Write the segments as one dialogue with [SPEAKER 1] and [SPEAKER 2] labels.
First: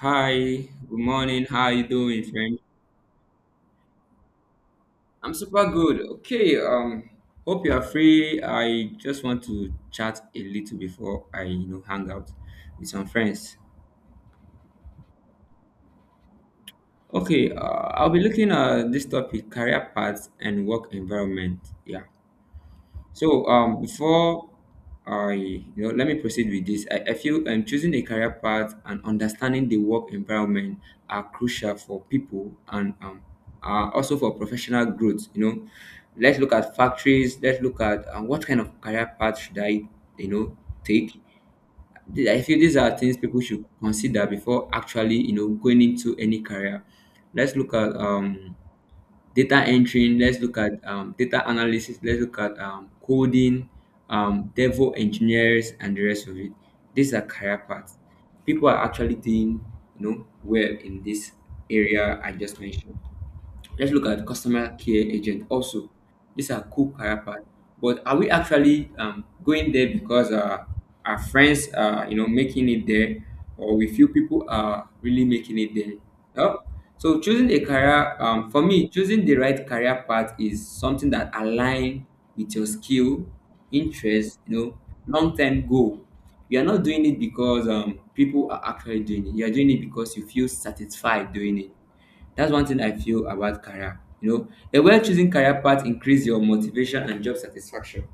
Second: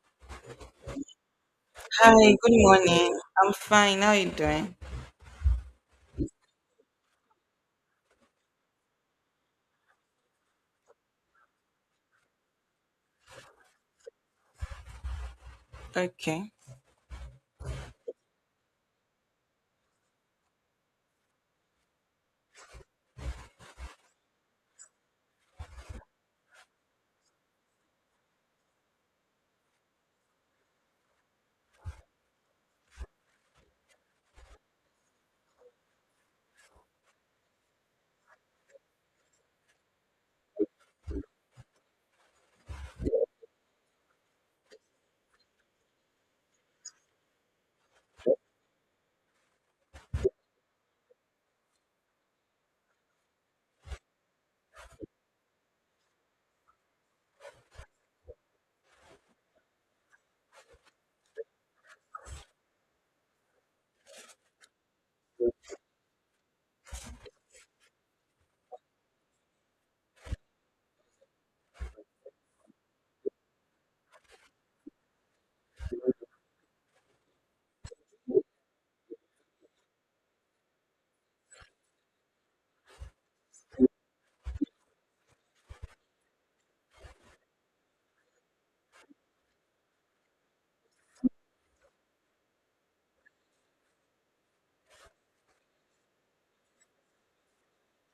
[SPEAKER 1] Hi, good morning. How you
[SPEAKER 2] Hi,
[SPEAKER 1] doing,
[SPEAKER 2] good
[SPEAKER 1] friend?
[SPEAKER 2] morning. I'm fine. How are you doing?
[SPEAKER 1] I'm super good. Okay, hope you are free. I just want to chat a little before I hang out with some friends.
[SPEAKER 2] Okay.
[SPEAKER 1] Okay, I'll be looking at this topic, career paths and work environment. Yeah. So before I let me proceed with this. I feel choosing a career path and understanding the work environment are crucial for people and are also for professional growth. You know, let's look at factories. Let's look at what kind of career path should I, you know, take. I feel these are things people should consider before actually, you know, going into any career. Let's look at data entering. Let's look at data analysis. Let's look at coding, devil engineers and the rest of it. These are career paths people are actually doing, you know, well in this area I just mentioned. Let's look at customer care agent also. These are cool character, but are we actually going there because our friends are, you know, making it there, or we feel people are really making it there? Oh, so choosing a career, for me, choosing the right career path is something that align with your skill, interest, you know, long term goal. You are not doing it because people are actually doing it. You are doing it because you feel satisfied doing it. That's one thing I feel about career. You know, a well chosen career path increase your motivation and job satisfaction.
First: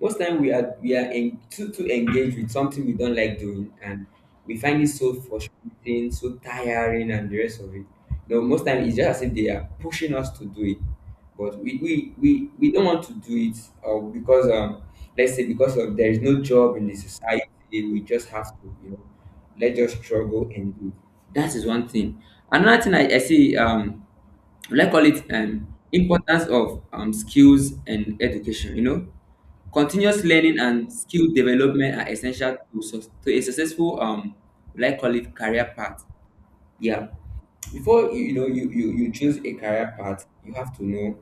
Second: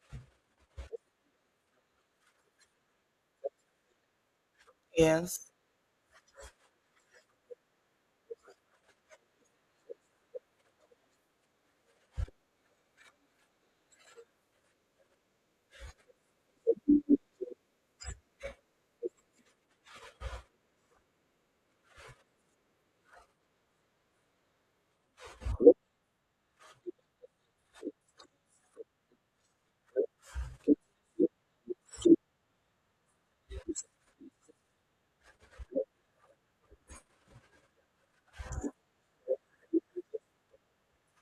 [SPEAKER 1] Most time we are too engaged with something we don't like doing and we find it so
[SPEAKER 2] Yes.
[SPEAKER 1] frustrating, so tiring, and the rest of it. No, most time it's just as if they are pushing us to do it, but we don't want to do it. Or because, um, let's say because of there is no job in the society, we just have to, you know, let us struggle and do. That is one thing. Another thing I see, um, will I call it importance of skills and education. You know, continuous learning and skill development are essential to, to a successful, will I call it, career path. Yeah, before you choose a career path, you have to know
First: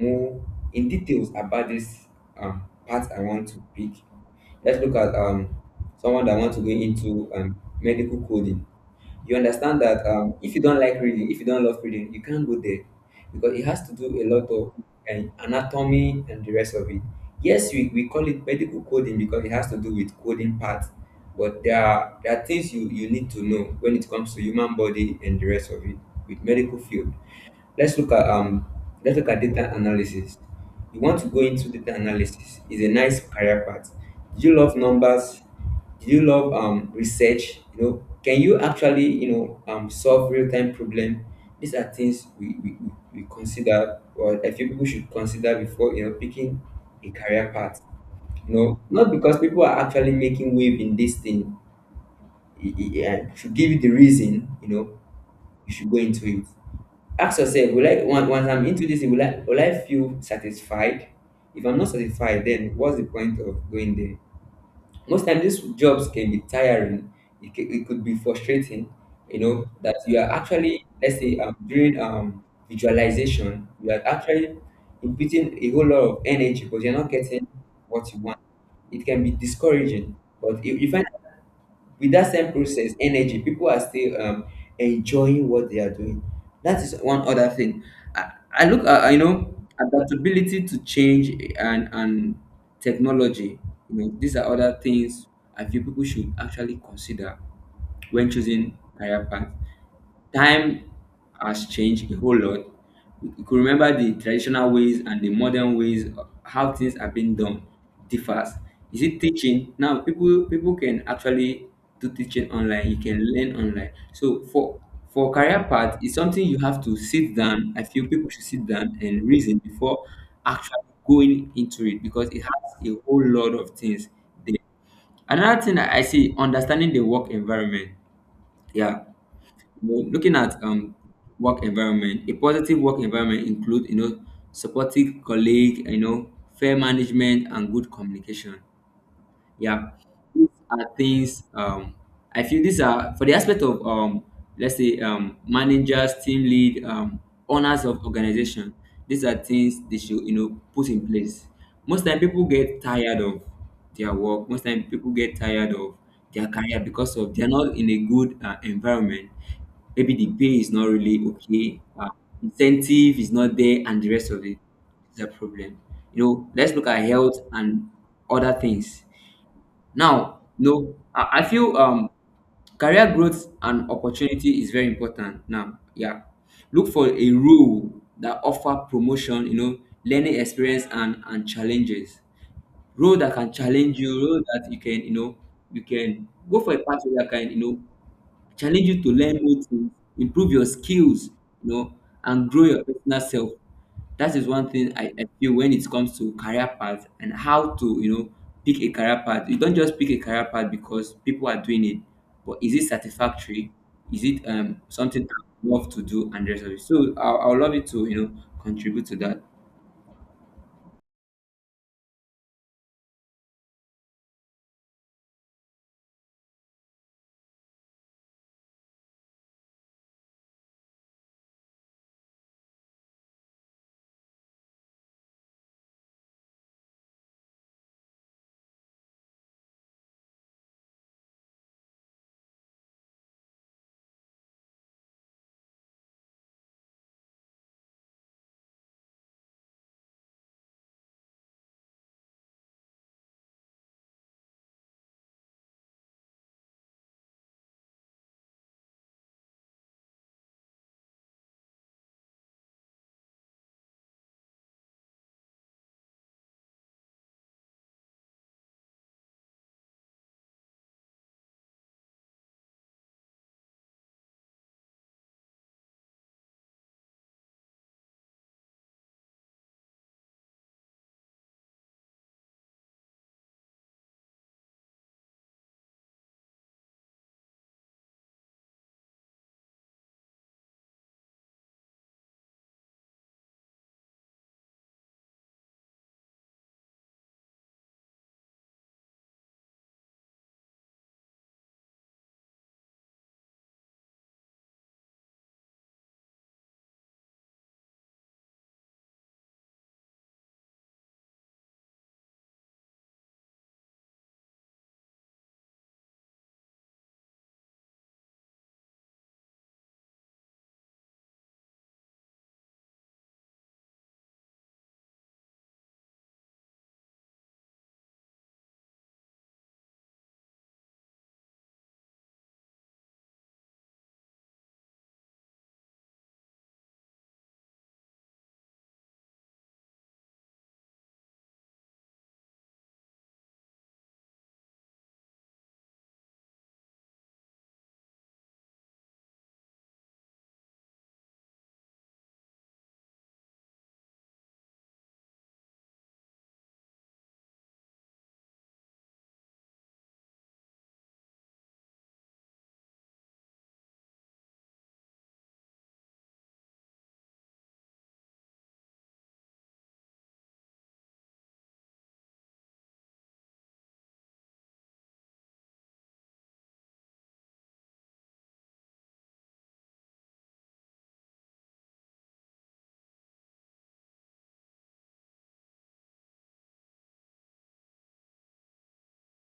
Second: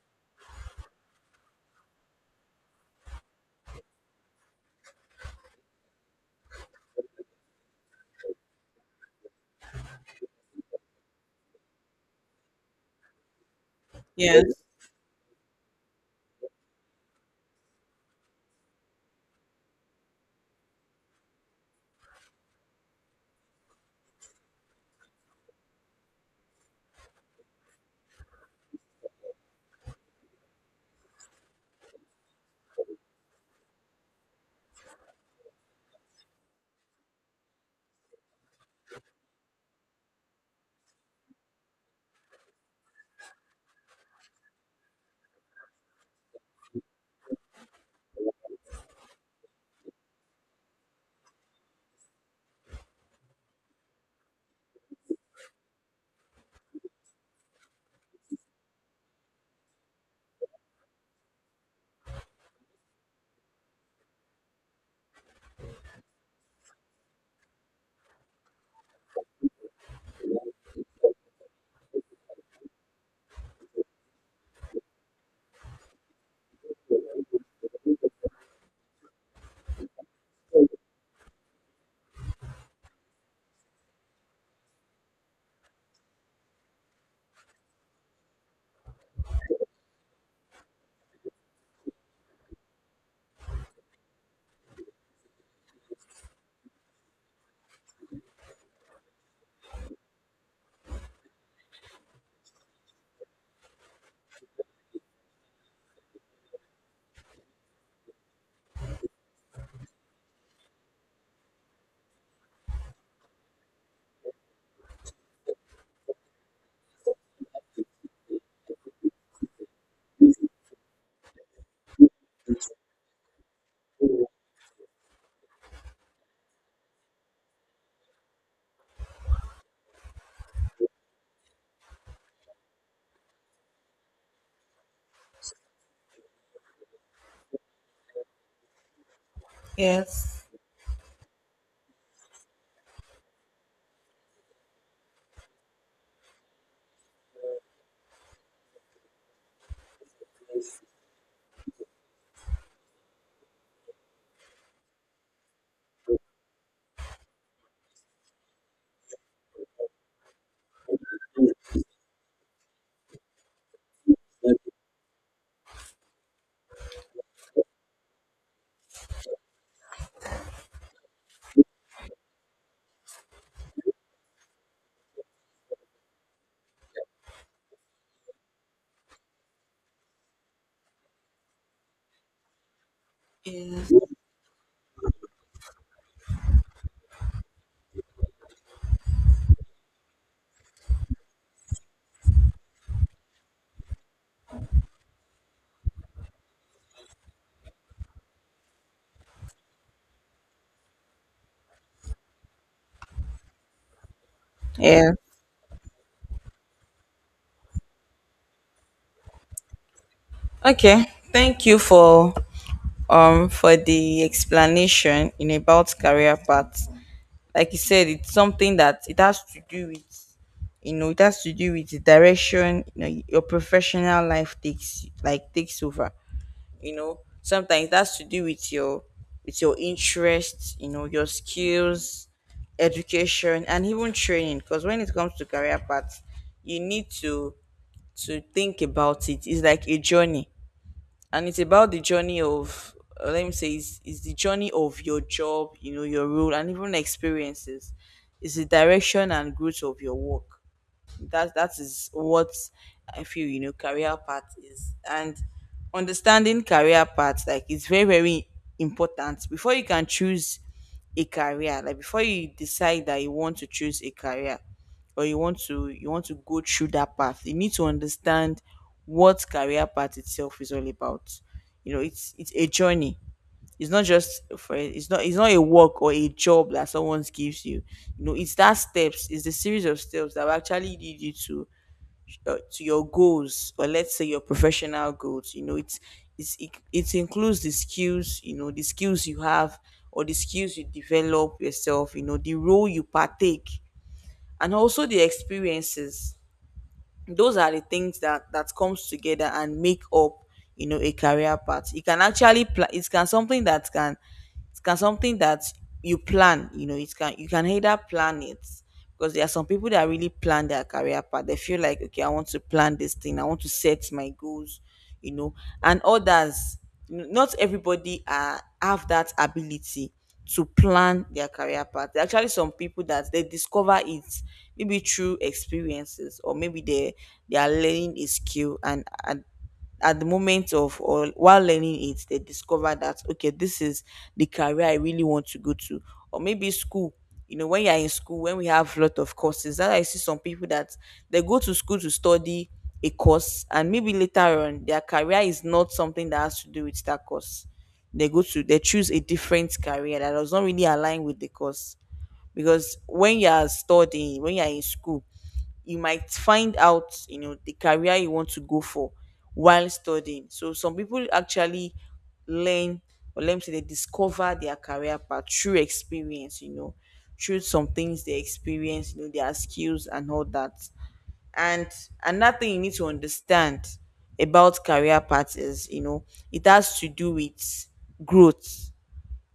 [SPEAKER 1] more in details about this, um, path I want to pick. Let's look at, someone that wants to go into medical coding. You understand that, if you don't like reading, if you don't love reading, you can't go there because it has to do a
[SPEAKER 2] Yes.
[SPEAKER 1] lot of anatomy and the rest of it. Yes, we call it medical coding because it has to do with coding part, but there are things you need to know when it comes to human body and the rest of it with medical field. Let's look at, let's look at data analysis. You want to go into data analysis. It's a nice career path. Do you love numbers? Do you love, um, research? You know, can you actually, you know, um, solve real-time problem? These are things we consider, or a few people should consider before, you know, picking a career path, you know, not because people are actually making wave in this thing. I should give you the reason, you know, you should go into it. Ask yourself, will I, once I'm into this, will I feel satisfied? If I'm not satisfied, then what's the point of going there? Most times, these jobs can be tiring. It could be frustrating. You know that you are actually, let's say, during visualization, you are actually inputting a whole lot of energy but you're not getting what you want. It can be discouraging, but you find with that same process energy people are still, enjoying what they are doing. That is one other thing I look at. You know, adaptability to change and technology, you know, these are other things I feel people should actually consider when choosing career path. Time has changed a whole lot. You could remember the traditional ways and the modern ways of how things are being done differs. Is it teaching? Now people can actually do teaching online. You can learn online. So for career path, it's something you have to sit down. I feel people should sit down and reason before actually going into it because it has a whole lot of things there. Another thing I see, understanding the work environment. Yeah, well, looking at, work environment, a positive work environment includes, you know, supportive colleague, you know, fair management and good communication. Yeah,
[SPEAKER 2] Yes.
[SPEAKER 1] these are things. I feel these are for the aspect of, let's say, managers, team lead, owners of organization. These are things they should, you know, put in place. Most time people get tired of their work. Most time people get tired of their career because of they're not in a good environment. Maybe the pay is not really okay. Incentive is not there, and the rest of it is a problem. You know, let's look at health and other things. Now, no, I feel career growth and opportunity is very important. Now, yeah, look for a role that offer promotion, you know, learning experience and challenges. Role that can
[SPEAKER 2] Yes.
[SPEAKER 1] challenge you, role that you can, you know, you can go for a pathway that can, you know, I challenge you to learn new things, improve your skills, you know, and grow your personal self. That is one thing I feel when it comes to career path and how to, you know, pick a career path. You don't just pick a career path because people are doing it, but is it satisfactory? Is it, um,
[SPEAKER 2] Yeah.
[SPEAKER 1] something I love to do and the rest of it? So I would love you to, you know, contribute to that.
[SPEAKER 2] Okay. Thank you for the explanation in about career paths. Like you said, it's something that it has to do with, you know, it has to do with the direction, you know, your professional life takes, like takes over. You know, sometimes that's to do with your interests, you know, your skills, education and even training, because when it comes to career paths you need to think about it. It's like a journey, and it's about the journey of, let me say, it's the journey of your job, you know, your role and even experiences. It's the direction and growth of your work. That is what I feel, you know, career path is. And understanding career path, like, is very, very important before you can choose a career, like before you decide that you want to choose a career, or you want to, you want to go through that path. You need to understand what career path itself is all about. You know, it's a journey. It's not just for it's not it's not a work or a job that someone gives you. You know, it's that steps, it's the series of steps that will actually lead you to, to your goals, or let's say your professional goals. You know, it includes the skills you have, or the skills you develop yourself, you know, the role you partake, and also the experiences. Those are the things that comes together and make up, you know, a career path. It can actually it can, something that can, it can, something that you plan. You know, it can, you can either plan it, because there are some people that really plan their career path. They feel like, okay, I want to plan this thing, I want to set my goals, you know. And others, not everybody are have that ability to plan their career path. There are actually some people that they discover it, maybe through experiences, or maybe they are learning a skill, and at the moment of, or while learning it, they discover that, okay, this is the career I really want to go to. Or maybe school. You know, when you're in school, when we have a lot of courses, that I see some people that they go to school to study a course, and maybe later on their career is not something that has to do with that course. They go to they choose a different career that does not really align with the course, because when you are studying, when you are in school, you might find out, you know, the career you want to go for while studying. So some people actually learn, or let me say they discover their career path through experience, you know, through some things they experience, you know, their skills and all that. And another thing you need to understand about career path is, you know, it has to do with growth.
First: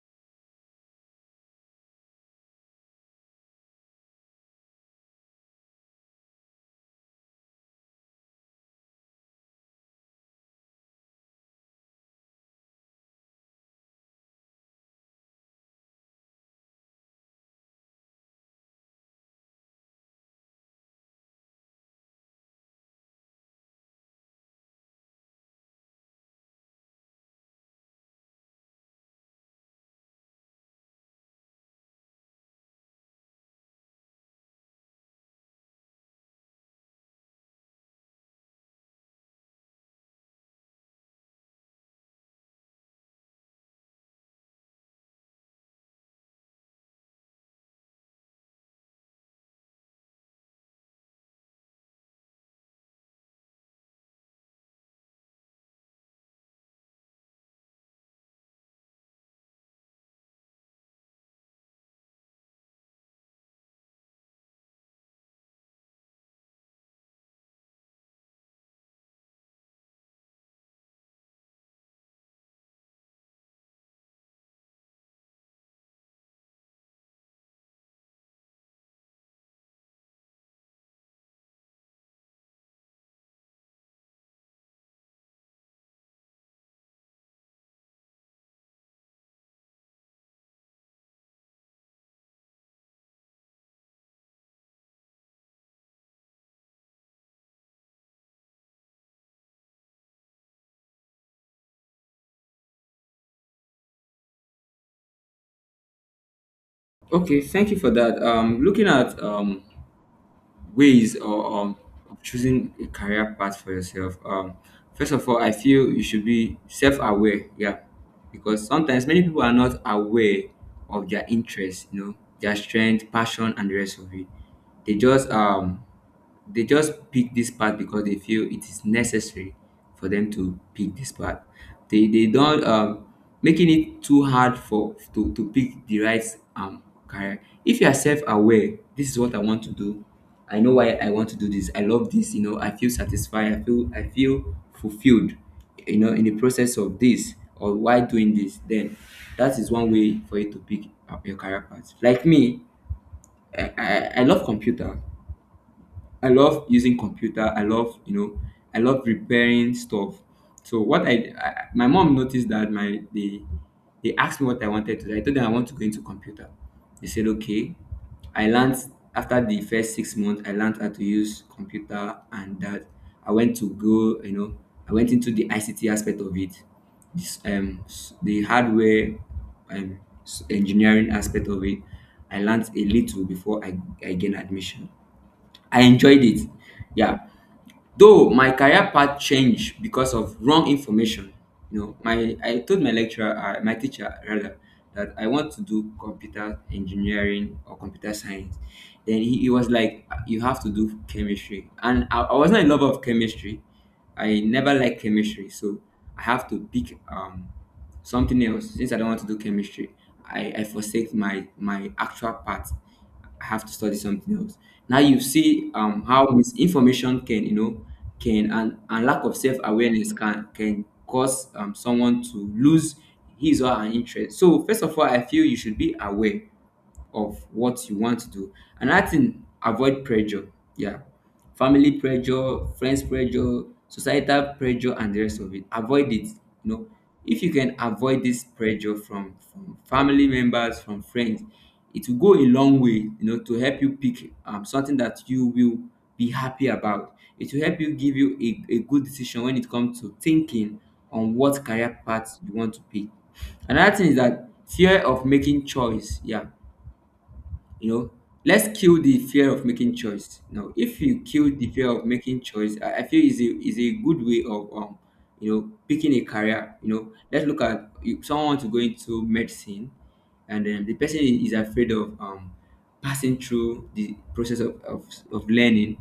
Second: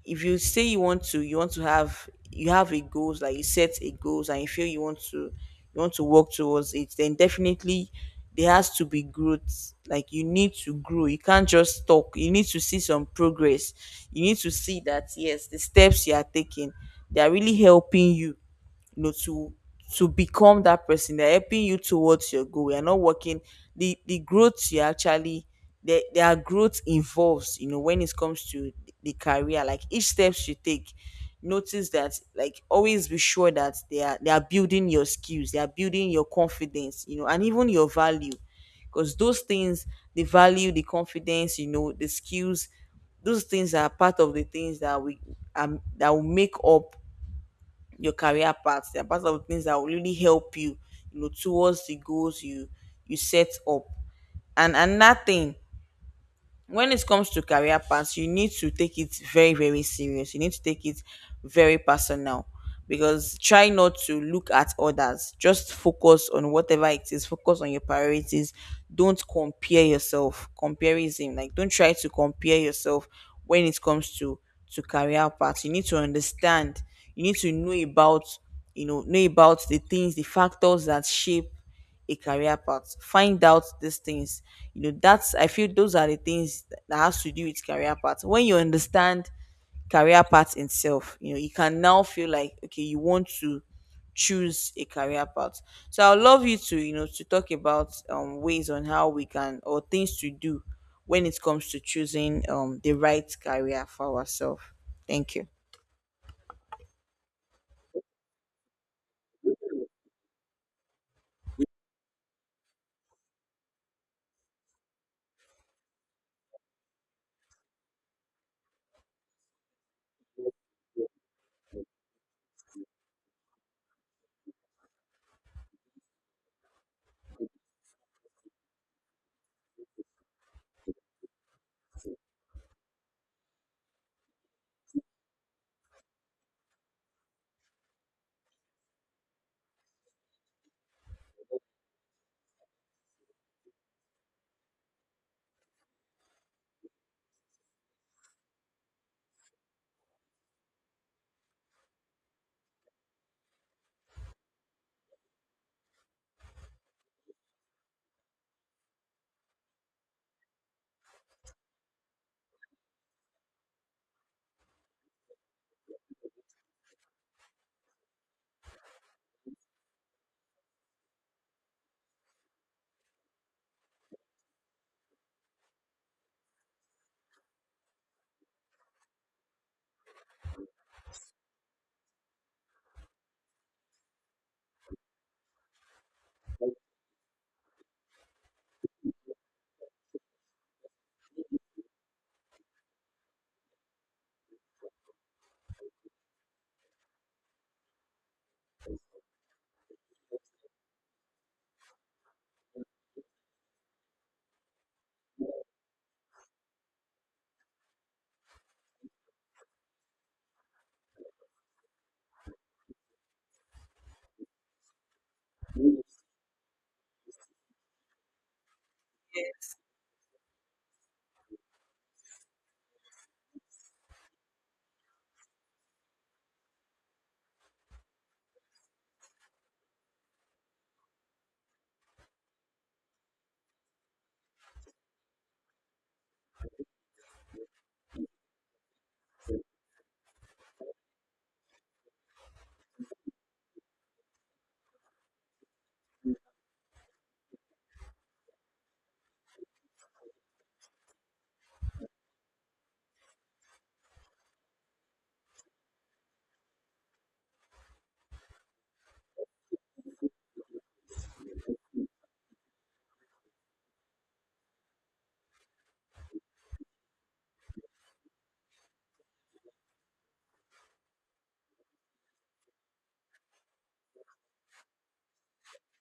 [SPEAKER 2] If you say you want to, you want to have, you have a goals, like you set a goals, and you feel you want to, you want to work towards it, then definitely there has to be growth. Like, you need to grow, you can't just talk, you need to see some progress. You need to see that, yes, the steps you are taking, they are really helping you, you know, to become that person. They're helping you towards your goal. You're not working. The growth you actually, there are growth involves, you know, when it comes to the career, like each steps you take, notice that, like, always be sure that they are building your skills, they are building your confidence, you know, and even your value. Because those things, the value, the confidence, you know, the skills, those things are part of the things that we, that will make up your career path. They're part of things that will really help you, you know, towards the goals you set up. And another thing, when it comes to career paths, you need to take it very, very serious. You need to take it very personal, because try not to look at others. Just focus on whatever it is. Focus on your priorities. Don't compare yourself. Comparison, like, don't try to compare yourself when it comes to career paths. You need to understand. You need to know about, you know about the things, the factors that shape a career path. Find out these things. You know, that's, I feel, those are the things that has to do with career path. When you understand career path itself, you know, you can now feel like, okay, you want to choose a career path. So I'd love you to, you know, to talk about ways on how we can, or things to do when it comes to choosing the right career for ourselves. Thank you.
[SPEAKER 1] Okay, thank you for that. Looking at ways or of choosing a career path for yourself, first of all, I feel you should be self-aware. Yeah, because sometimes many people are not aware of their interests, you know, their strength, passion, and the rest of it. They just they just pick this part because they feel it is necessary for them to pick this part. They don't, making it too hard for to pick the right, um career. If you are self aware, this is what I want to do. I know why I want to do this. I love this. You know, I feel satisfied. I feel fulfilled. You know, in the process of this or why doing this, then that is one way for you to pick up your career path. Like me, I love computer. I love using computer. I love, you know, I love repairing stuff. So what I my mom noticed that my, they asked me what I wanted to do. I told them I want to go into computer. They said okay. I learned after the first 6 months. I learned how to use computer and that I went to go, you know, I went into the ICT aspect of it, this the hardware engineering aspect of it. I learned a little before I gained admission. I enjoyed it. Yeah. Though my career path changed because of wrong information. You know, my, I told my lecturer, my teacher rather, that I want to do computer engineering or computer science. Then he was like, you have to do chemistry," and I was not in love of chemistry. I never liked chemistry, so I have to pick, something else since I don't want to do chemistry. I forsake my actual path. I have to study something else. Now you see, how misinformation can, you know, can and lack of self awareness can cause, someone to lose his or her interest. So first of all, I feel you should be aware of what you want to do. Another thing, avoid pressure. Yeah, family pressure, friends pressure, societal pressure, and the rest of it. Avoid it. You know, if you can avoid this pressure from family members, from friends, it will go a long way. You know, to help you pick, something that you will be happy about. It will help you give you a good decision when it comes to thinking on what career path you want to pick. Another thing is that fear of making choice. Yeah, you know, let's kill the fear of making choice. You know, if you kill the fear of making choice, I feel is a good way of you know picking a career. You know, let's look at if someone wants to go into medicine and then the person is afraid of passing through the process of learning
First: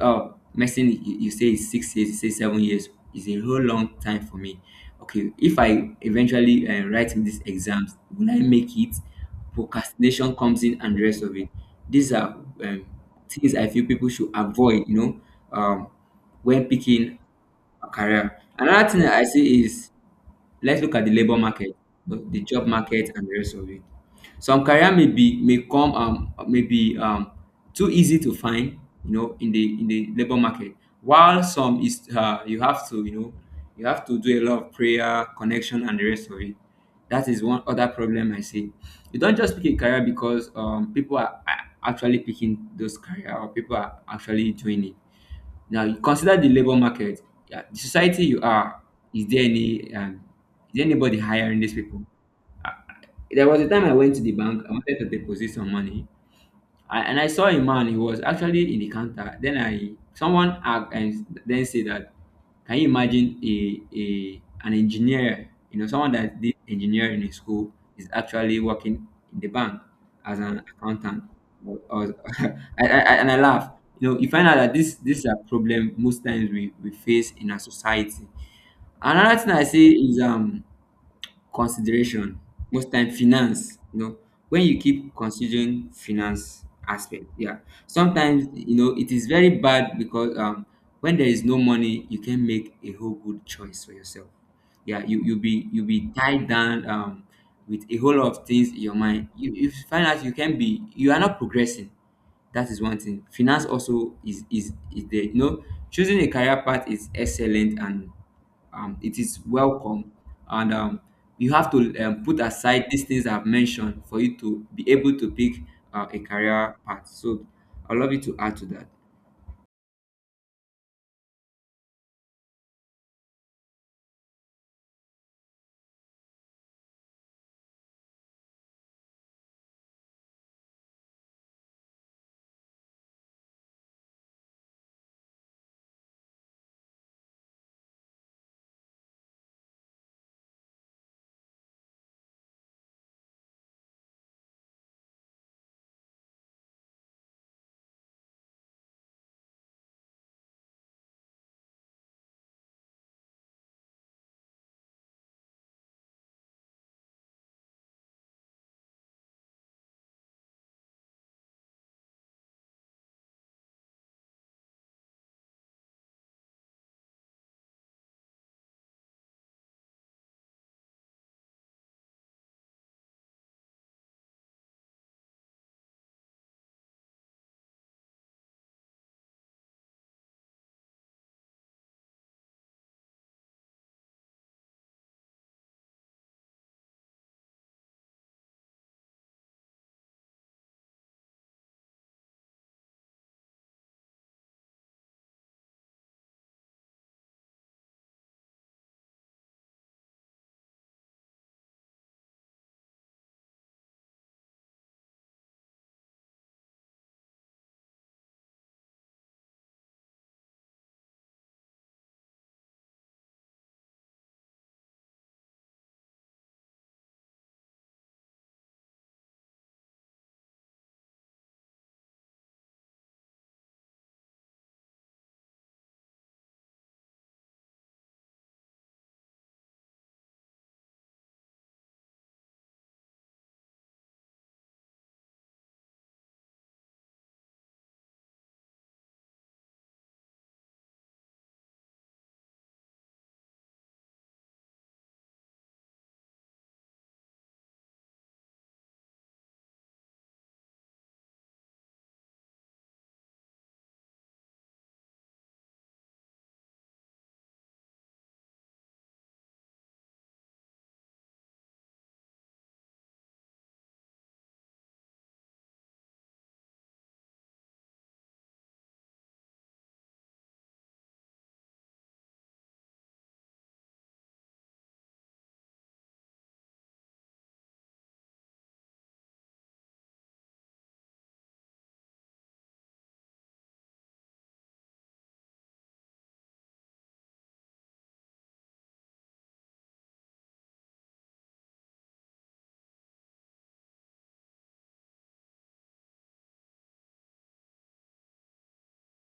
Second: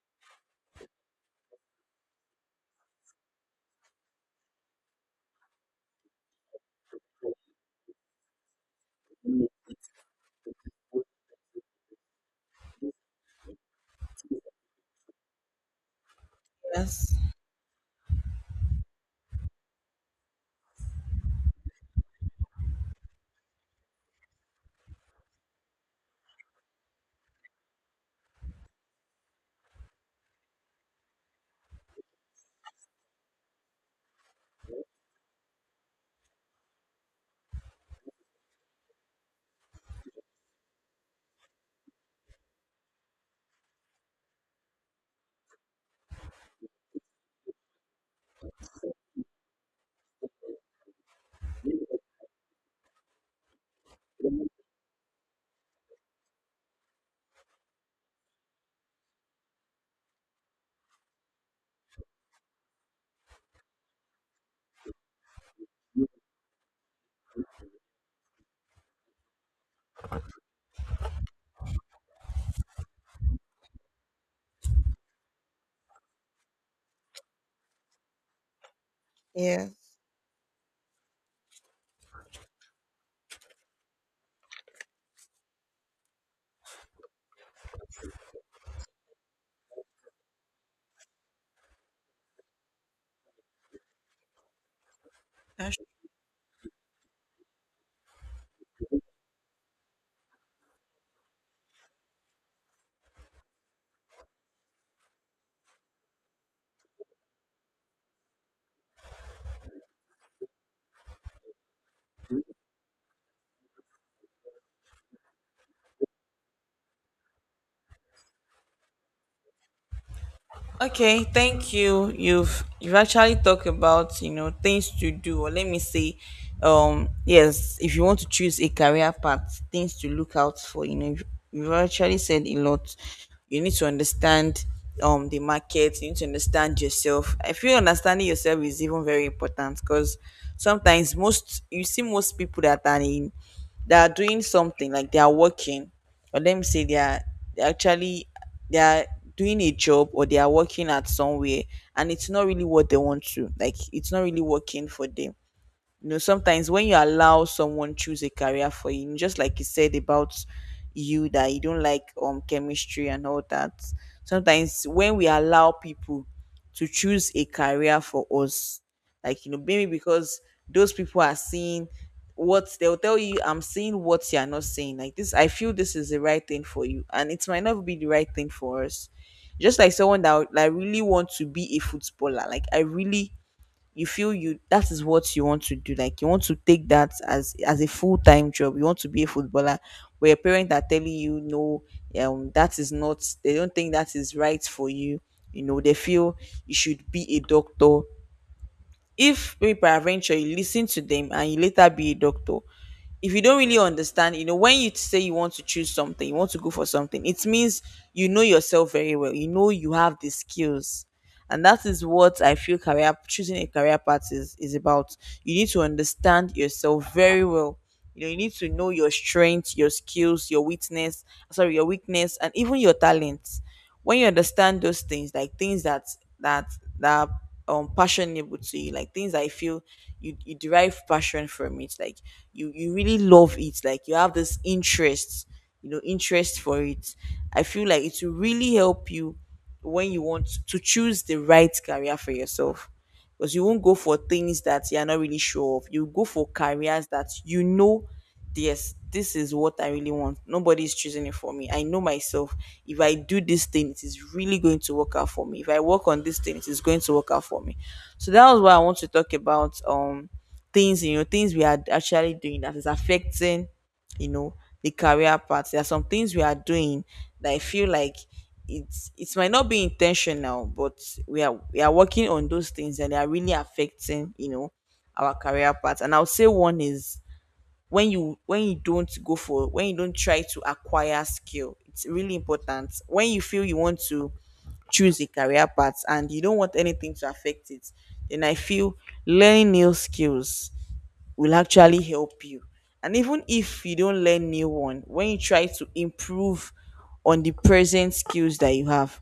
[SPEAKER 1] uh medicine. You say is 6 years, you say 7 years, is a whole long time for me. Okay, if I eventually write these exams, will I make it? Procrastination comes in and the rest of it. These are um, things I feel people should avoid, you know, um, when
[SPEAKER 2] Yes.
[SPEAKER 1] picking a career. Another thing that I see is let's look at the labor market, the job market and the rest of it. Some career may come, may be too easy to find, you know, in the labor market. While some is you have to, you know, you have to do a lot of prayer, connection, and the rest of it. That is one other problem I see. You don't just pick a career because people are actually picking those career or people are actually doing it. Now you consider the labor market, yeah, the society you are. Is there any is there anybody hiring these people? There was a time I went to the bank. I wanted to deposit some money, and I saw a man. He was actually in the counter. Then I someone asked, and then said that, "Can you imagine a, an engineer? You know, someone that did engineering in school is actually working in the bank as an accountant." I was, I, and I laugh. You know, you find out that this is a problem most times we face in our society. Another thing I
[SPEAKER 2] Yeah.
[SPEAKER 1] say is consideration. Most time finance, you know, when you keep considering finance aspect, yeah, sometimes, you know, it is very bad because when there is no money you can make a whole good choice for yourself. Yeah, you be tied down with a whole lot of things in your mind. You find out you can be you are not progressing. That is one thing. Finance also is is there, you know. Choosing a career path is excellent and, it is welcome, and you have to, put aside these things I've mentioned for you to be able to pick a career path. So I'd love you to add to that.
[SPEAKER 2] Okay, thank you. You've actually talked about, you know, things to do, or let me say, yes, if you want to choose a career path, things to look out for. You know, you've actually said a lot. You need to understand the market. You need to understand yourself. I feel understanding yourself is even very important, because sometimes most, you see, most people that are in, they are doing something, like they are working, or let me say they actually they are doing a job, or they are working at somewhere, and it's not really what they want to, like it's not really working for them. You know, sometimes when you allow someone choose a career for you, just like you said about you, that you don't like chemistry and all that. Sometimes when we allow people to choose a career for us, like, you know, maybe because those people are seeing, what they'll tell you, I'm seeing what you're not seeing, like this, I feel this is the right thing for you, and it might not be the right thing for us. Just like someone that, like, really wants to be a footballer. Like, I really, you feel you, that is what you want to do, like you want to take that as a full-time job, you want to be a footballer. Where your parents are telling you no, that is not, they don't think that is right for you. You know, they feel you should be a doctor. If maybe by adventure you listen to them and you later be a doctor, if you don't really understand, you know, when you say you want to choose something, you want to go for something, it means you know yourself very well. You know, you have the skills, and that is what I feel career, choosing a career path is about. You need to understand yourself very well. You know, you need to know your strength, your skills, your weakness, sorry, your weakness, and even your talents. When you understand those things, like things that that are, passionable to you, like things, I feel, you derive passion from it. Like, you really love it, like you have this interest, you know, interest for it. I feel like it will really help you when you want to choose the right career for yourself, because you won't go for things that you're not really sure of. You go for careers that you know, yes, this is what I really want, nobody's choosing it for me, I know myself. If I do this thing, it is really going to work out for me. If I work on this thing, it is going to work out for me. So that was what I want to talk about, things, you know, things we are actually doing that is affecting, you know, the career path. There are some things we are doing that, I feel, like, it might not be intentional, but we are working on those things, and they are really affecting, you know, our career path. And I'll say one is, when you, when you don't go for when you don't try to acquire skill. It's really important, when you feel you want to choose a career path, and you don't want anything to affect it, then I feel learning new skills will actually help you. And even if you don't learn new one, when you try to improve on the present skills that you have,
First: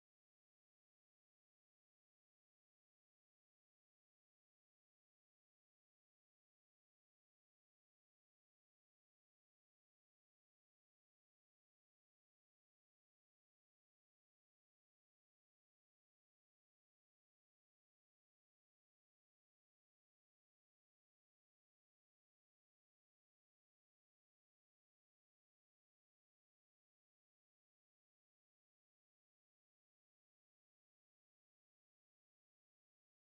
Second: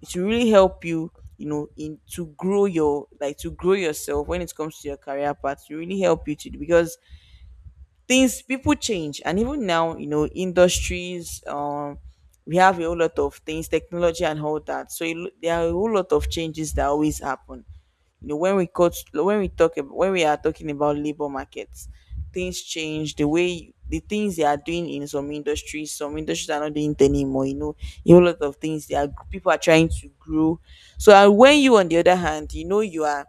[SPEAKER 2] it will really help you, you know, in to grow your, like to grow yourself when it comes to your career path. It will really help you to because things people change and even now, you know, industries, we have a whole lot of things, technology and all that. So it, there are a whole lot of changes that always happen, you know, when when we are talking about labor markets. Things change, the way the things they are doing in some industries, some industries are not doing it anymore, you know, a whole lot of things they are, people are trying to grow. So, and when you, on the other hand, you know, you are,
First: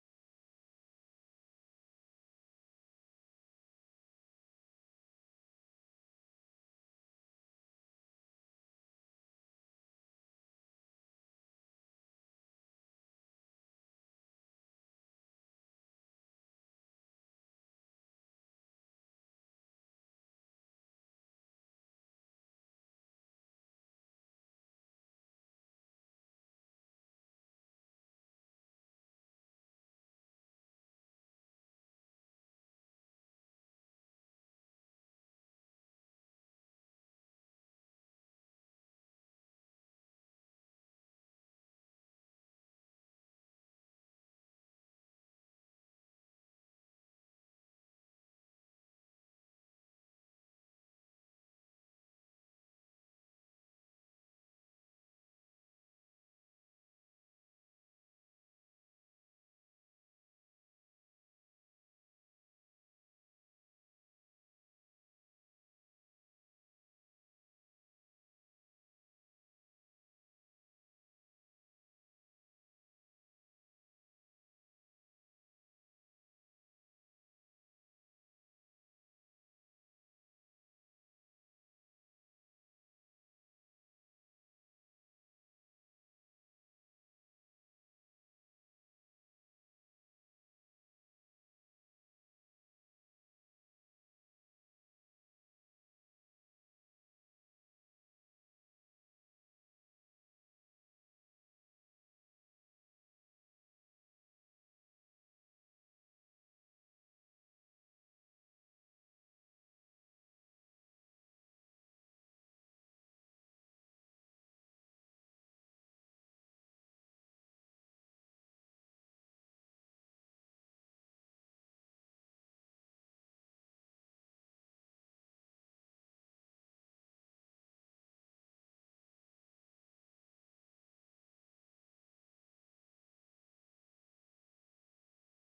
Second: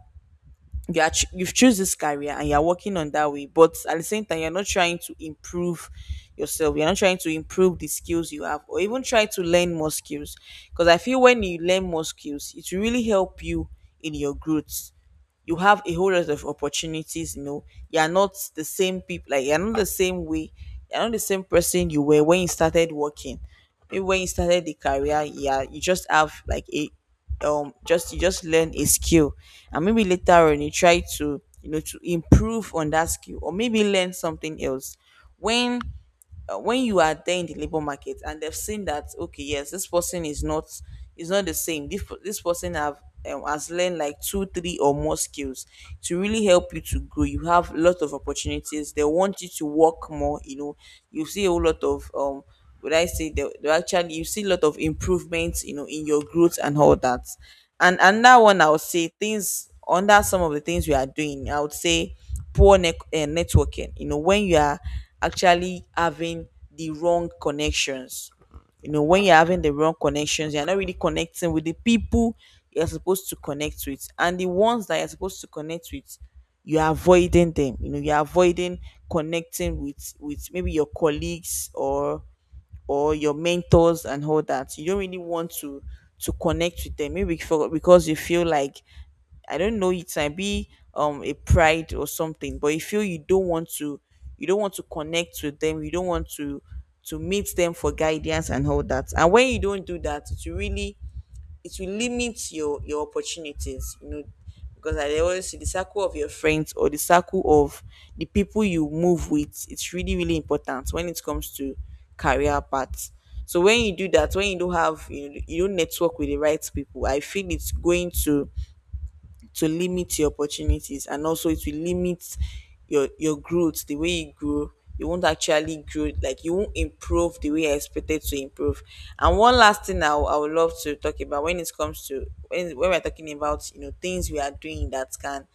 [SPEAKER 2] you've choose this career and you're working on that way, but at the same time you're not trying to improve yourself, you're not trying to improve the skills you have or even try to learn more skills, because I feel when you learn more skills it will really help you in your growth. You have a whole lot of opportunities, you know, you're not the same people, like you're not the same way, you're not the same person you were when you started working. Maybe when you started the career, yeah, you just have like a just you just learn a skill, and maybe later on you try to, you know, to improve on that skill or maybe learn something else. when when you are there in the labor market and they've seen that, okay, yes, this person is not, is not the same, this person have, has learned like two three or more skills. To really help you to grow, you have a lot of opportunities, they want you to work more, you know. You see a whole lot of would I say they, actually, you see a lot of improvements, you know, in your growth and all that. And that one, I would say, things under some of the things we are doing, I would say poor networking. You know, when you are actually having the wrong connections, you know, when you're having the wrong connections, you're not really connecting with the people you're supposed to connect with. And the ones that you're supposed to connect with, you're avoiding them. You know, you're avoiding connecting with maybe your colleagues or your mentors and all that. You don't really want to connect with them. Maybe for, because you feel like I don't know, it might be a pride or something, but you feel you don't want to, you don't want to connect with them, you don't want to meet them for guidance and all that. And when you don't do that, it will really, it will limit your opportunities, you know, because I always see the circle of your friends or the circle of the people you move with, it's really, really important when it comes to career paths. So when you do that, when you don't have, you know, you don't network with the right people, I feel it's going to limit your opportunities, and also it will limit your growth, the way you grow, you won't actually grow, like you won't improve the way I expected to improve. And one last thing I, I would love to talk about, when it comes to, when we're talking about, you know, things we are doing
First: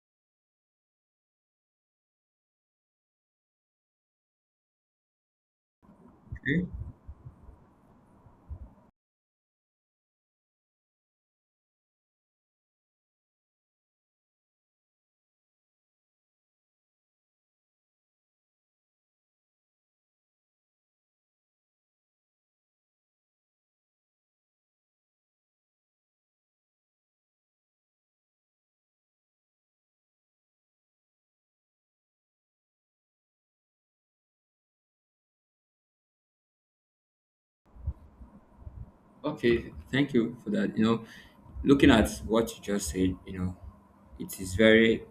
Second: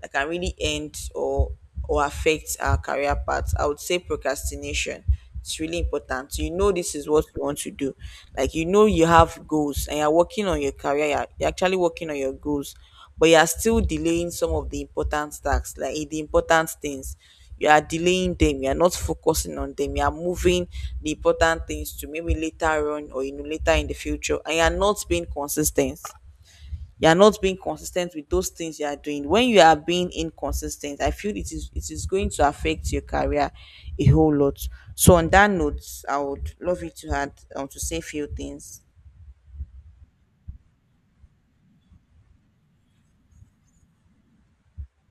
[SPEAKER 2] that can really end or affect our career path, I would say procrastination. It's really important. You
[SPEAKER 1] Okay,
[SPEAKER 2] know, this is what you want to do. Like, you know, you have goals and you're working on your career, you're actually working on your goals, but you are still delaying some of the important tasks, like the important things. You are delaying them, you are not focusing on them, you are moving the important things to maybe later on or you know later in the future, and you are not being consistent, you are not being consistent with those things you are doing. When you are being inconsistent, I feel it is, it is going to affect your career a whole lot. So on that note, I would love you to add, to say few things.
[SPEAKER 1] okay, thank you for that. You know, looking at what you just said, you know, it is very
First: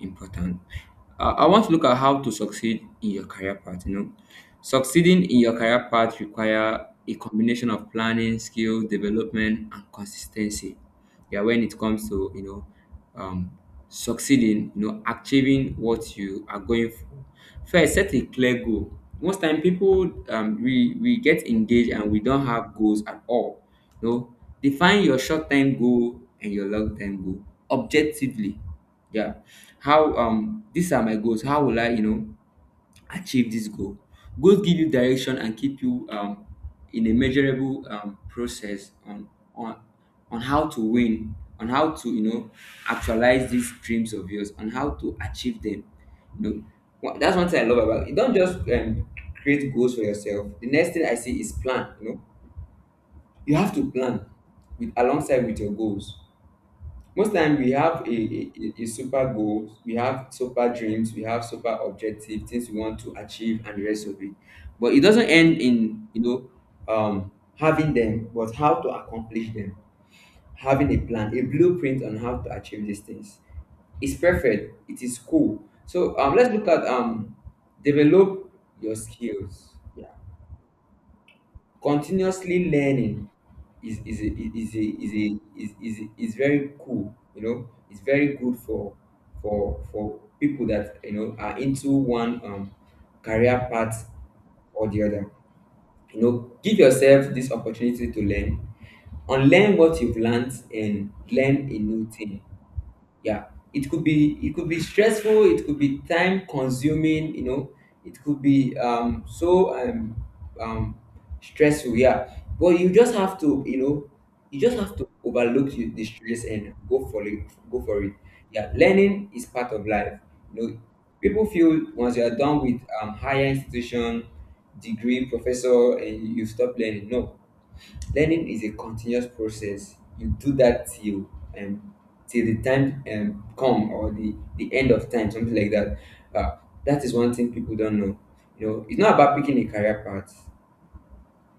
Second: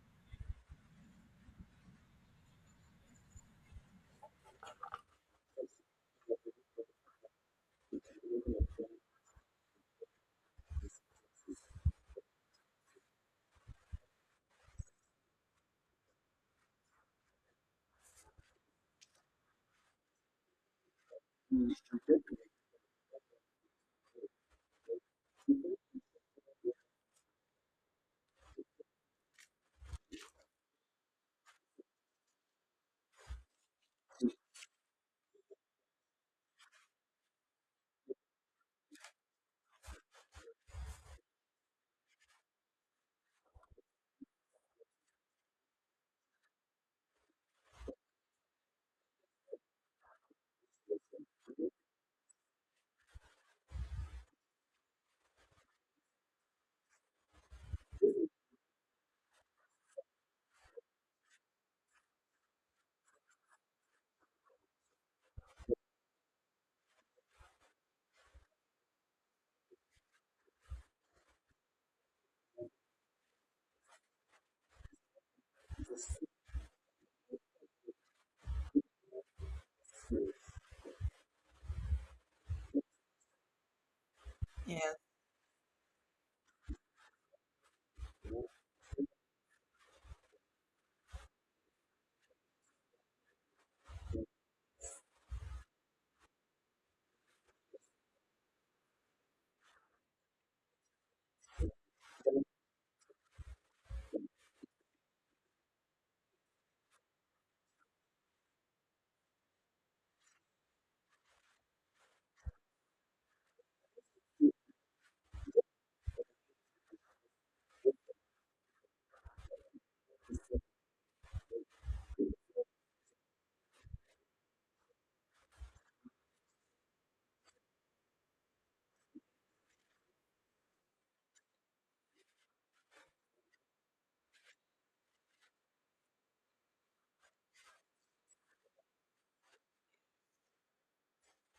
[SPEAKER 1] important. I want to look at how to succeed in your career path. You know, succeeding in your career path require a combination of planning, skill development and consistency. Yeah, when it comes to, you know, um succeeding, you know, achieving what you are going for, first set a clear goal. Most time people, we get engaged and we don't have goals at all. You know, define your short-term goal and your long-term goal objectively. Yeah, how, these are my goals, how will i, you know, achieve this goal? Goals give you direction and keep you, in a measurable, process on on how to win, on how to, you know, actualize these dreams of yours, on how to achieve them. You know, that's one thing I love about it. Don't just, create goals for yourself. The next thing I see is plan. You know, you have to plan with alongside with your goals. Most time we have a super goal. We have super dreams, we have super objective things we want to achieve and the rest of it. But it doesn't end in, you know, um, having them, but how to accomplish them. Having a plan, a blueprint on how to achieve these things, it's perfect, it is cool. So, let's look at, develop your skills. Yeah, continuously learning is a, is a,
[SPEAKER 2] Yes,
[SPEAKER 1] is a, is is very cool. You know, it's very good for for people that, you know, are into one, career path or the other. You know, give yourself this opportunity to learn, unlearn what you've learned, and learn a new thing. Yeah, it could be stressful, it could be time consuming, you know, it could be um stressful yeah, but you just have to, you know, you just have to overlook the stress and go for it. Go for it. Yeah, learning is part of life. You know, people feel once you are done with, higher institution, degree, professor, and you stop learning. No. Learning is a continuous process. You do that till, um till the time, come or the end of time, something like that. Uh, that is one thing people don't know. You know, it's not about picking a career path,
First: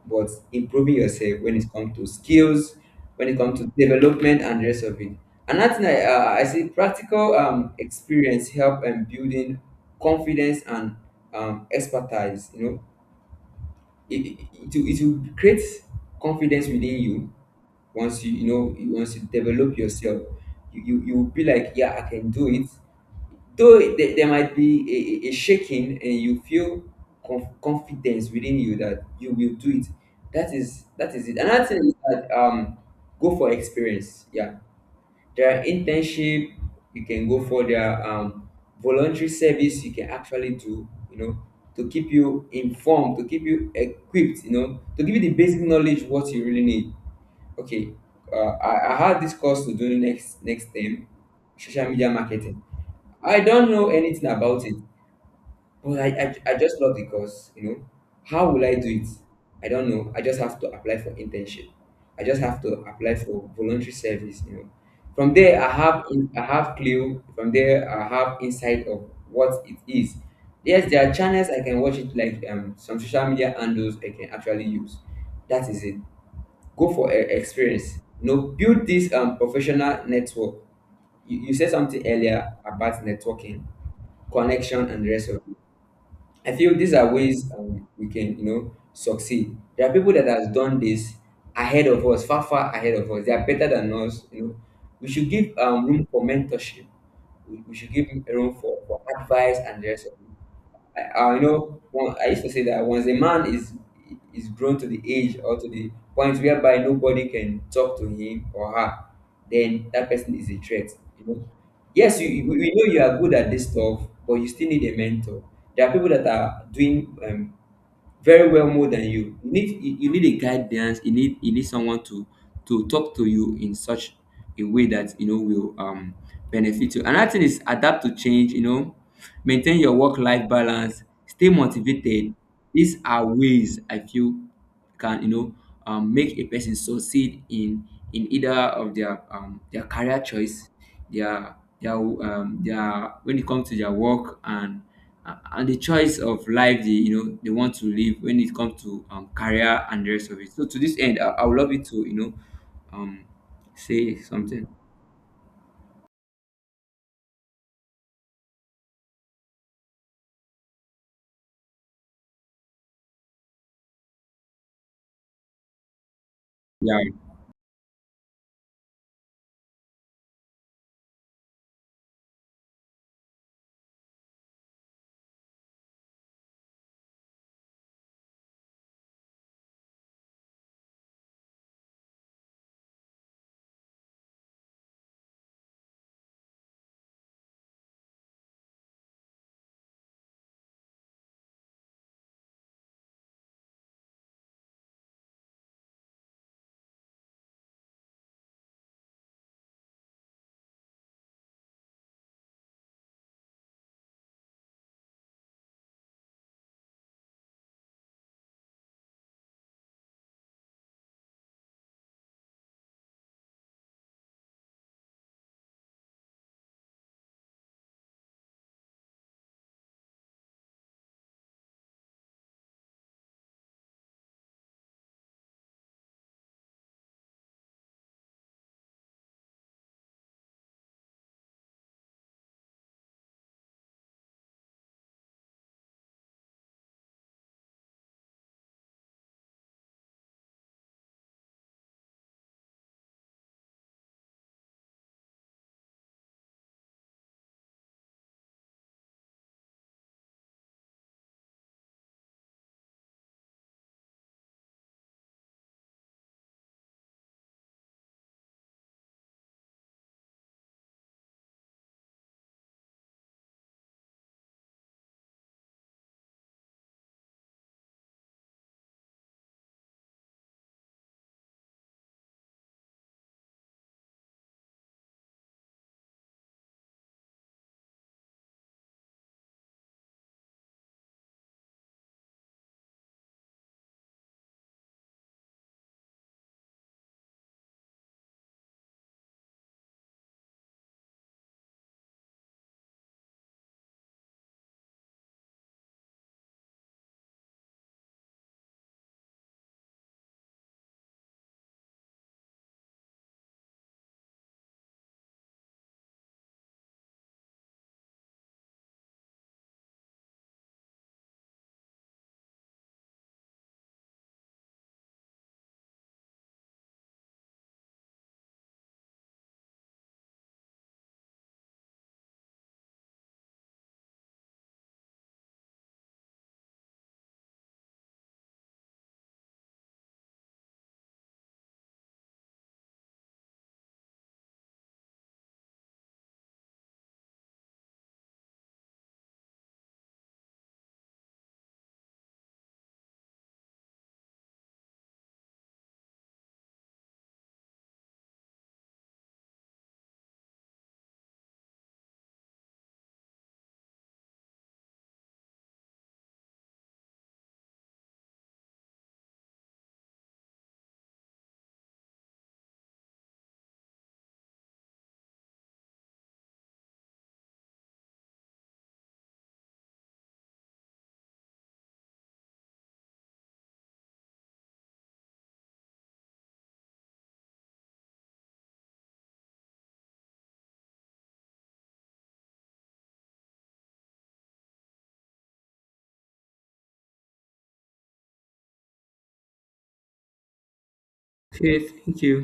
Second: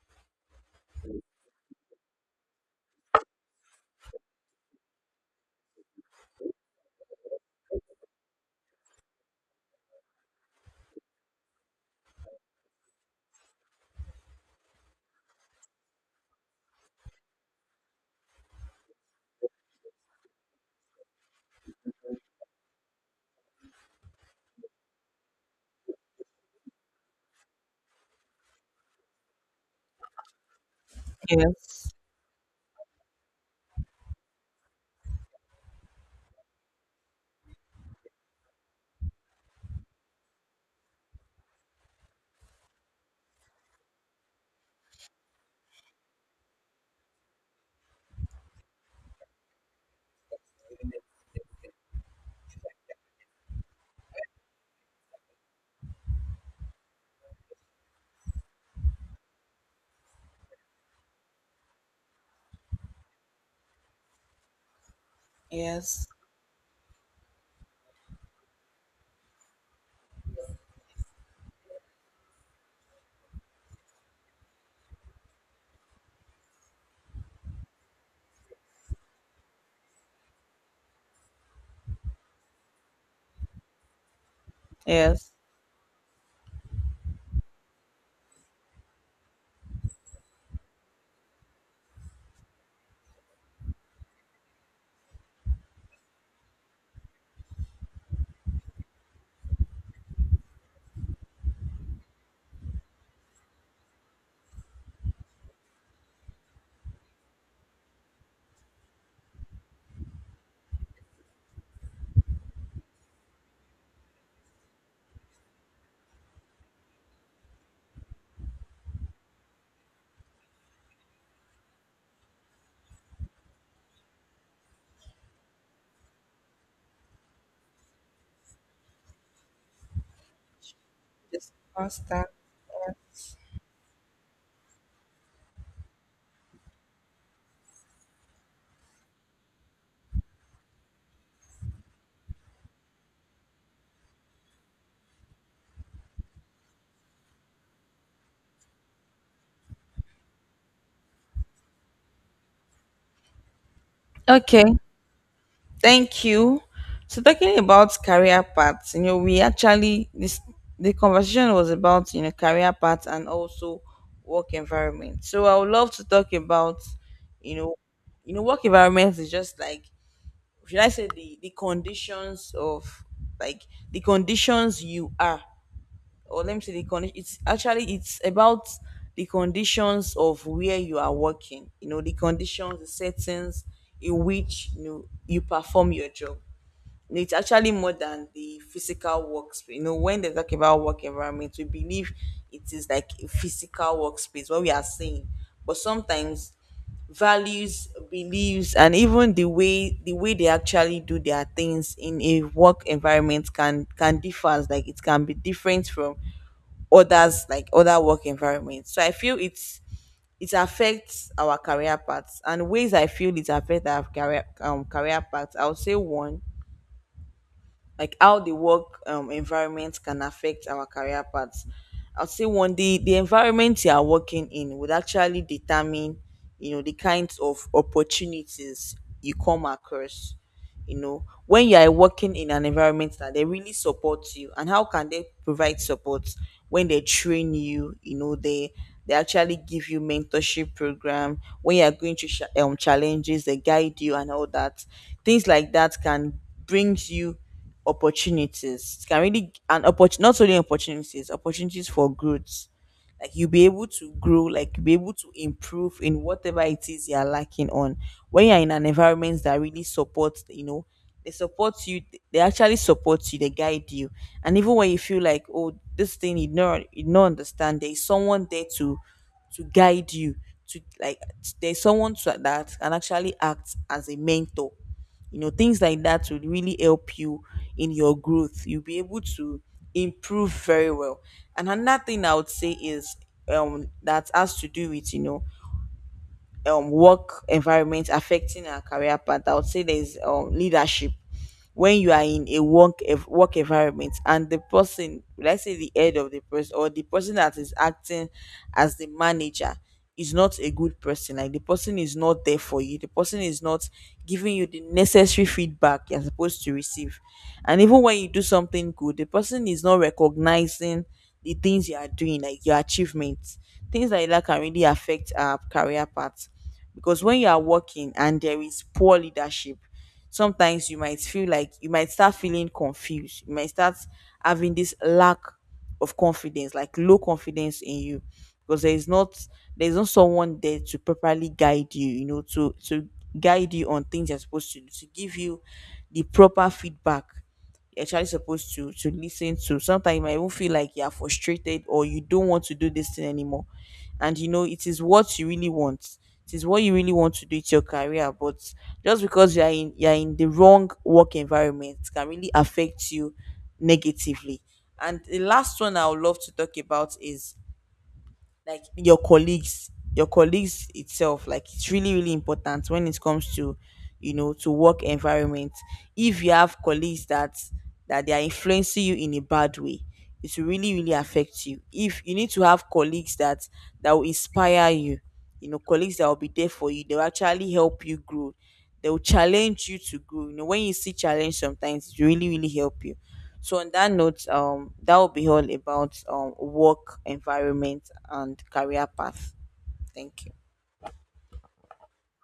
[SPEAKER 1] but improving yourself when it comes to skills, when it comes to development and the rest of it. Another thing I, I say, practical, experience help and building confidence and, expertise. You know, it will create confidence within you once you, you know once you develop yourself, you will be like, yeah, I can do it. Though there might be a shaking, and you feel confidence within you that you will do it. That is, that is it. Another thing is
[SPEAKER 2] yes,
[SPEAKER 1] that, go for experience. Yeah, there are internship you can go for. There are, voluntary service you can actually do. You know, to keep you informed, to keep you equipped. You know, to give you the basic knowledge what you really need. Okay, I had this course to do next next term, social media marketing. I don't know anything about it. But I just love the course, you know. How will I do it? I don't know. I just have to apply for internship. I just have to apply for voluntary service, you know. From there,
[SPEAKER 2] yes,
[SPEAKER 1] I have clue. From there, I have insight of what it is. Yes, there are channels I can watch it, like, some social media handles I can actually use. That is it. Go for experience. You know, build this, professional network. You said something earlier about networking, connection, and the rest
[SPEAKER 2] yes.
[SPEAKER 1] of it. I feel these are ways, we can, you know, succeed. There are people that has done this ahead of us, far, far ahead of us. They are better than us. You know, we should give, room for mentorship. We should give room for advice and the rest of it. I You know, one, I used to say that once a man is grown to the age or to the point whereby nobody can talk to him or her, then that person is a threat. You know, yes, you we know you are good at this stuff, but you still need a mentor. There are people that are doing, very well more than you. You need you need a guidance. You need someone to talk to you in such a way that, you know, will, benefit you. Another thing is adapt to change. You know, maintain your work life balance, stay
[SPEAKER 2] Just constant.
[SPEAKER 1] motivated. These
[SPEAKER 2] Yes.
[SPEAKER 1] are ways I feel can, you know, make a person succeed in either of their, their career choice, their their, their, when it comes to their work, and the choice of life they, you know, they want to live when it comes to, career and the rest of it. So to this end, I would love you to, you know, um, say
[SPEAKER 2] Okay.
[SPEAKER 1] something.
[SPEAKER 2] Thank you. So talking about career paths, you know, we actually, this, the conversation was about, you know, career paths and also work environment. So I would love to talk about,
[SPEAKER 1] Yeah,
[SPEAKER 2] you know, you know, work environment is just like, should I say the conditions of, like, the conditions you are, or let me say the condition, it's actually, it's about the conditions of where you are working, you know, the conditions, the settings in which, you know, you perform your job. It's actually more than the physical workspace. You know, when they talk about work environment, we believe it is like a physical workspace, what we are saying. But sometimes values, beliefs, and even the way, the way they actually do their things in a work environment, can differ. Like it can be different from others, like other work environments. So I feel it's, it affects our career paths, and ways I feel it affects our career, career paths, I would say one, like how the work environment can affect our career paths. I'll say one, the environment you are working in would actually determine, you know, the kinds of opportunities you come across. You know, when you are working in an environment that they really support you, and how can they provide support, when they train you, you know, they actually give you mentorship program, when you are going through challenges, they guide you and all that. Things like that can bring you opportunities, it can really, and not only opportunities, opportunities for growth, like you'll be able to grow, like you'll be able to improve in whatever it is you're lacking on. When you're in an environment that really supports, you know, they support you, they actually support you, they guide you, and even when you feel like, oh, this thing you don't, you don't understand, there is someone there to guide you, to like, there's someone to, that can actually act as a mentor. You know, things like that would really help you in your growth, you'll be able to improve very well. And another thing I would say is that has to do with, you know, work environment affecting our career path. I would say there's leadership. When you are in a work work environment and the person, let's say the head of the person or the person that is acting as the manager, is not a good person, like the person is not there for you, the person is not giving you the necessary feedback you're supposed to receive, and even when you do something good, the person is not recognizing the things you are doing, like your achievements, things like that can really affect our career path, because when you are working and there is poor leadership, sometimes you might feel like, you might start feeling confused. You might start having this lack of confidence, like low confidence in you, because there is not, there's not someone there to properly guide you. You know, to guide you on things you're supposed to do, to give you the proper feedback you're actually supposed to listen to. Sometimes you might even feel like you're frustrated or you don't want to do this thing anymore. And you know, it is what you really want. It is what you really want to do. It's your career, but just because you're in, you're in the wrong work environment, can really affect you negatively. And the last one I would love to talk about is, like, your colleagues, your colleagues itself, like it's really, really important when it comes to, you know, to work environment. If you have colleagues that that they are influencing you in a bad way, it will really really affect you. If you need to have colleagues that that will inspire you, you know, colleagues that will be there for you, they'll actually help you grow, they'll challenge you to grow. You know, when you see challenge, sometimes it will really really help you. So on that note, that will be all about work environment and career path. Thank you.
[SPEAKER 1] okay, thank you.